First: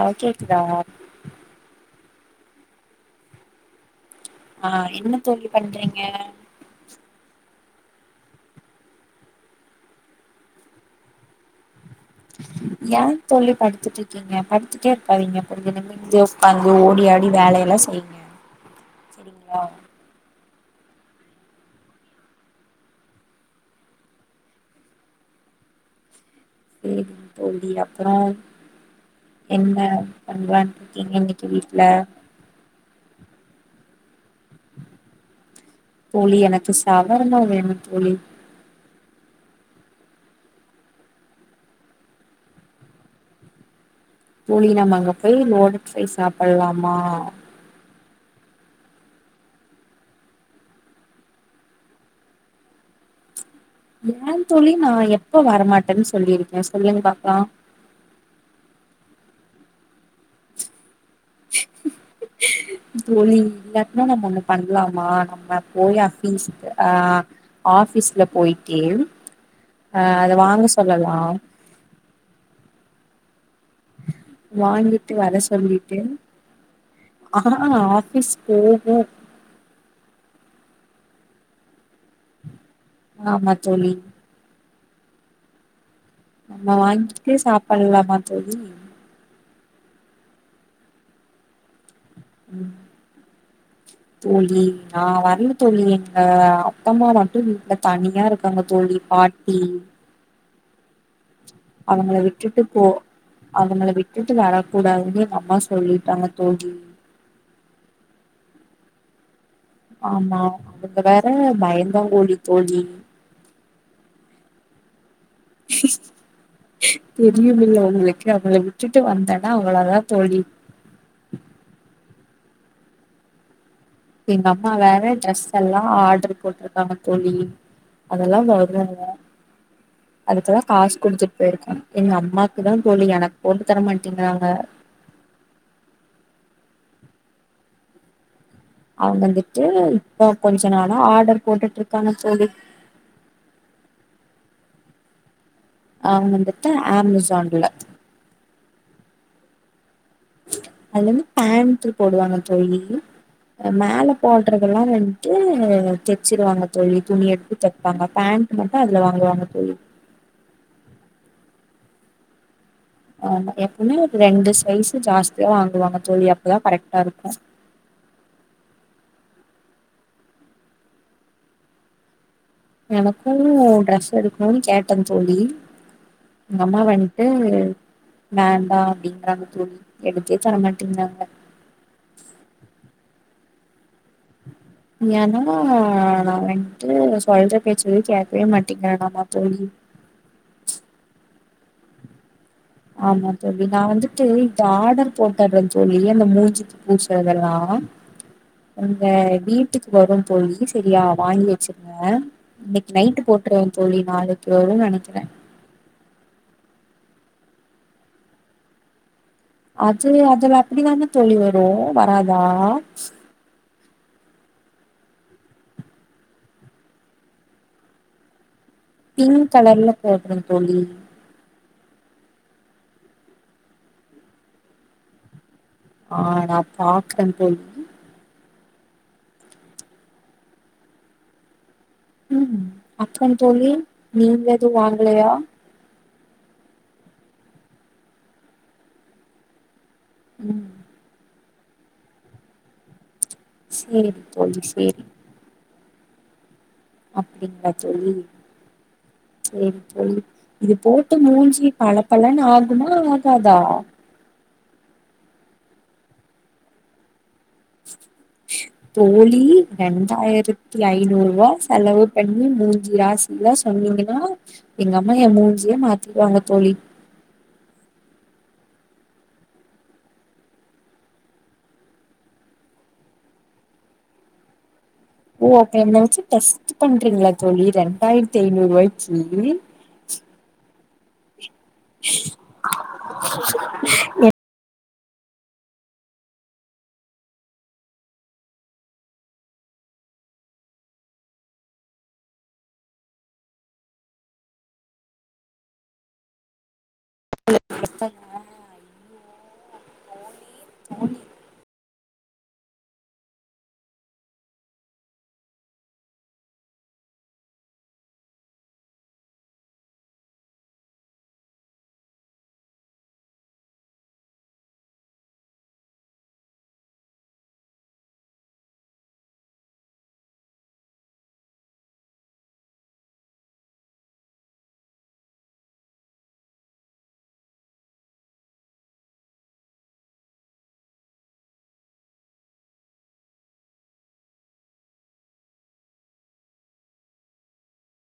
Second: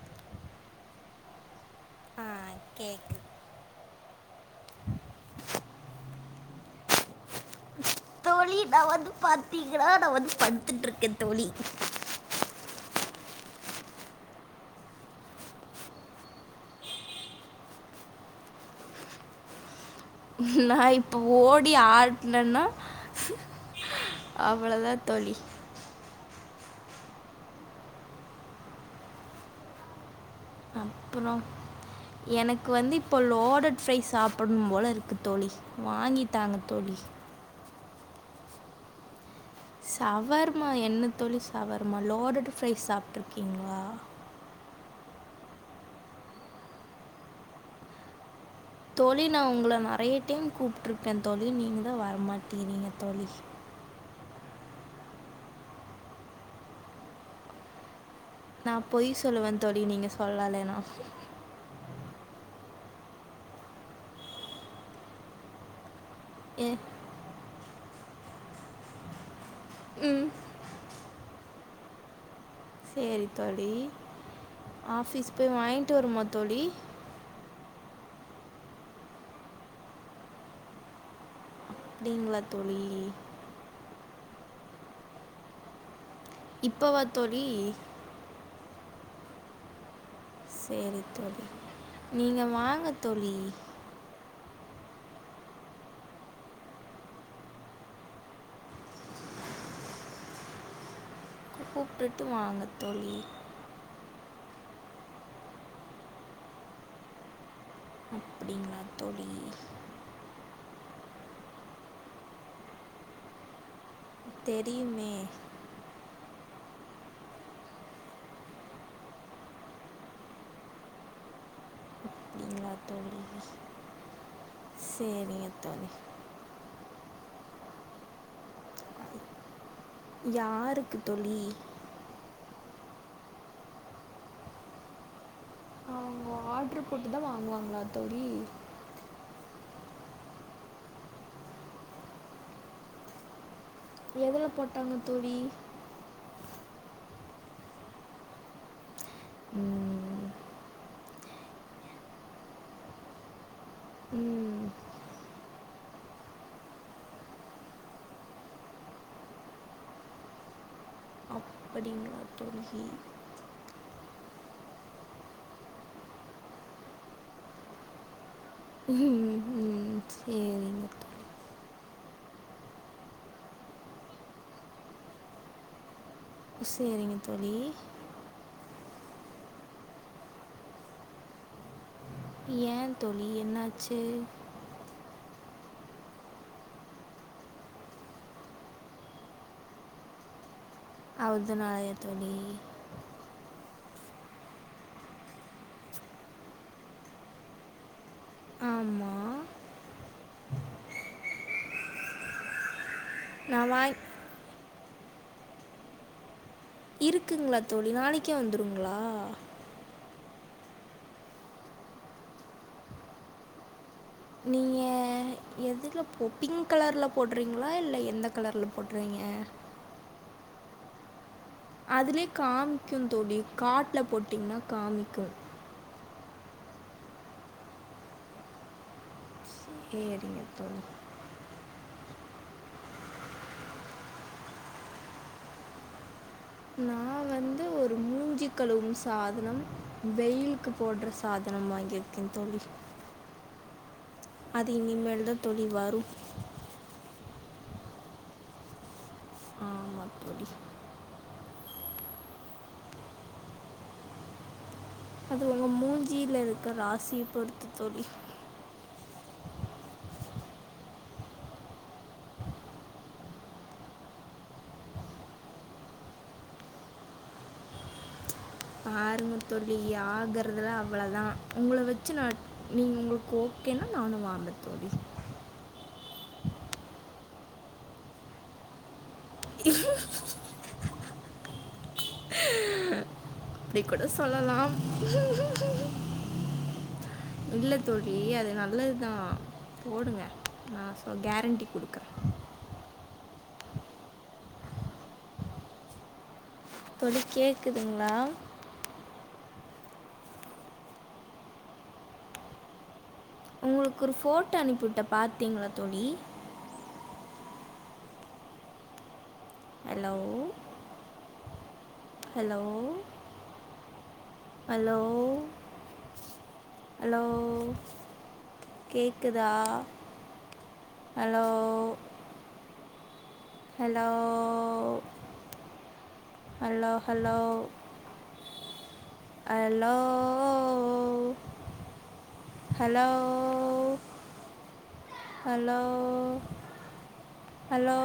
ஆ கேக்குதா ஆ கேக் ஆ என்ன தோழி பண்றீங்க தோழி நா வந்து பாத்தீங்கன்னா நா வந்து படுத்துட் இருக்கே தோழி ஏ தோழி படுத்துட்டு இருக்கீங்க படுத்துட்டே இருக்காதீங்க பொழுதினிமே [unintelligible] உக்காந்து ஓடி ஆடி வேலையெல்லா செய்ங்க சரிங்களா நா இப்போ ஓடி ஆட்னன்னா அவ்வளதா தோழி சேரிங் தோழி அப்றோ என்ன பண்ற நீங்க அப்புறம் இன்னைக்கு வீட்ல எனக்கு வந்து இப்போ லோடட் ஃப்ரை சாப்பனும் போல இருக்கு தோழி வாங்கி தோழி தாங்க எனக்கு தோழி [unintelligible] வேணு தோழி சவர்மா என்ன தோழி சவர்மா லோடட் ஃப்ரை சாப்ட்ருக்கீங்களா தோழி நம்ம அங்க போய் லோடட் ஃப்ரை சாப்பல்லாமா தோழி நா உங்கள நெறய டைம் கூப்ட்டுருக்கே தோழி நீங்க தா வரமாட்டேறீங்க தோழி ஏ தோழி நா எப்ப வரமாட்டேன்னு சொல்லியிருக்கே சொல்லுங்க பாக்கலா நா பொய் சொல்லுவே தோழி நீங்க சொல்லலனா [inaudible] தோழி [unintelligible] நம்ம ஒண்ணு பண்ணலாமா நம்ம போயா அப்டின் சொல்ட்டு ஏ ஆ ஆபீஸ்ல போயிட்டு ஆ அத வாங்க சொல்லலா சேரி தோழி வாங்கிட்டு ஆஃபீஸ் போய் வாங்கிட்டு வருமா தோழி ஆ ஆஃபிஸ் போகும் அப்டிங்களா தோழி ஆமா தோழி நம்ம இப்போவா வாங்கிட்டே தோழி சாப்பல்லாமா தோழி சேரி தோழி நீங்க வாங்க தோழி தோழி நா வரல தோழி எங்க அப்பம்மா மட்டு வீட்ல தனியா இருக்காங்க தோழி பாட் டி அவங்கள கூப்பிட்டுட்டு விட்டுட்டு வாங்க போ தோழி அவங்கள விட்டுட்டு வரக் கூடாதுன்னு எங்க அம்மா சொல்லிட்டாங்க தோழி அப்டிங்களா தோழி ஆமா அவங்க வேற பயந்தாங்கோலி தோழி தெரியுமே தெரியுமில அவங்களுக்கு அவங்கள விட்டுட்டு வந்தனா அவளதா தோழி நீங்களா தோழி எங்க அம்மா வேற சரிங்க ட்ரெஸ்ல்லா தோழி ஆர்டர் போட்ரு காங்க தோழி அதெல்லா வரு அதுக்கெல்லா காசு யாருக்கு குடுத்துட்டு தோழி போயிருக்காங்க எங்க அம்மாக்கு தா தோழி எனக்கு போட்டு தர மாட்டேங்கிறாங்க அ அவுங்க ஆர்ட்ரு போட்டு தா வாங்குவாங்களா தோழி அவங்க வந்துட்டு இப்ப கொஞ்ச நாளா ஆர்டர் போட்டுட்ருக்காங்க தோழி எதுல போட்டாங்க தோழி அவங்க வந்துட்டு அமேசான்ல ம் அது வந்து பேண்ட்ரு போடுவாங்க தோழி அ மேல ம், போடுறதெல்லா வந்துட்டு தெ ச்சுருவாங்க தோழி துணி எடுத்து தெப்பாங்க பேண்ட் மட்டும் அதுல வாங்குவாங்க தோழி படிங்களா தோழி ஆமா எப்பவுமே ஒரு ரெண்டு சைஸ்ஸு ஜாஸ்தியா வாங்குவாங்க தோழி அப்பதா கரெக்டா இருக்கு உம் உம் சேரிங்க எனக்கும் ட்ரெஸ் எடுக்கணுனு கேட்டே தோழி எங்க அம்மா சரிங்க வந்ட்டு தோழி வேண்டா அப்டிங்கறாங்க தோழி எடுத்தே தரமாட்டேங்றாங்க ஏ தோழி என்னாச்சு ஏன்னா நா வந்ட்டு சொல்ற பேச்ச எது கேக்கவே மாட்டேங்கெறெனாமா தோழி அவ்து நாளயா தோழி ஆமா தோழி நா வந்துட்டு இந்த ஆர்டர் போட்டறே தோழி இந்த மூஞ்சிக் பூட்ஸு அதெல்லா அந்த ஆமாம் வீட்டுக்கு வரு தோழி செரியா வாங்கி வச்சிருங்க இன்னக்கி நைட்டு போட்ருவே நான் வாங் தோழி நாளைக்கி வருன்னு நெனைக்கிறே இருக்குங்ளா தோழி நாளைக்கே வந்துருங்ளா அது அதுல அப்டிதானே தோழி வரு வராதா நீங்க எதுல போ பிங்க் கலர்ல போடுறீங்களா இல்ல எந்த கலர்ல போடுறீங் பிங்க் கலர்ல போடுறே தோழி அதுலயே காமிக்கு தோழி காட்டுல போட்டீங்ன்னா காமிக்கு ஆ நா பாக்றெ தோழி சேரிங்க தோழி ம் அப்புறம் தோழி நீங்க எதுவு வாங்கலயா நா வந்து ஒரு மூஞ்சி கழுவும் சாதனம் ம் வெயிலுக்கு போடுற சாதனம் வாங்கிருக்கே தோழி சேரி தோழி அது சேரி இனிமேல் தா தோழி வரும் அப்டிங்களா தோழி சேரி தோழி இது போட் மூஞ்சி பளபளன்னு ஆகுமா ஆகாதா அது உங்க மூஞ்சியில இருக்குற ராசிய பொருத்து தோழி தோழி ரெண்டாயிரத்தி ஐநூறு ரூவா செலவு பண்ணி மூஞ்சிய ஆஸ் ல்லா சொன்னீங்கன்னா எங்க அம்மா எ மூஞ்சியே மாத்திடுவாங்க தோழி பாருங்க தோழி ஆகுறதலா அவ்ளதா உங்கள வச்சு நா நீங்க உங்களுக்கு ஓகேனா நானு வாங்றெ தோழி ஒ அப்ப என்ன வச்சு டெஸ்ட் பண்றிங்களா தோழி ரெண்டாயிரத்தி ஐநூறு ரூவாய்க்கி அப்டி கூட சொல்லலா இல்ல தோழி அது நல்லதுதா போடுங்க ந சொ கேரண்டி குடுக்றே தோழி கேக்குதுங்ளா தோழி உங்களுக்கு ஒரு ஃபோட்டோ அனுப்பிவிட்டே பாத்தீங்ளா தோழி ஹலோ ஹலோ ஹலோ ஹலோ கேக்குதா hello hello hello hello hello hello hello hello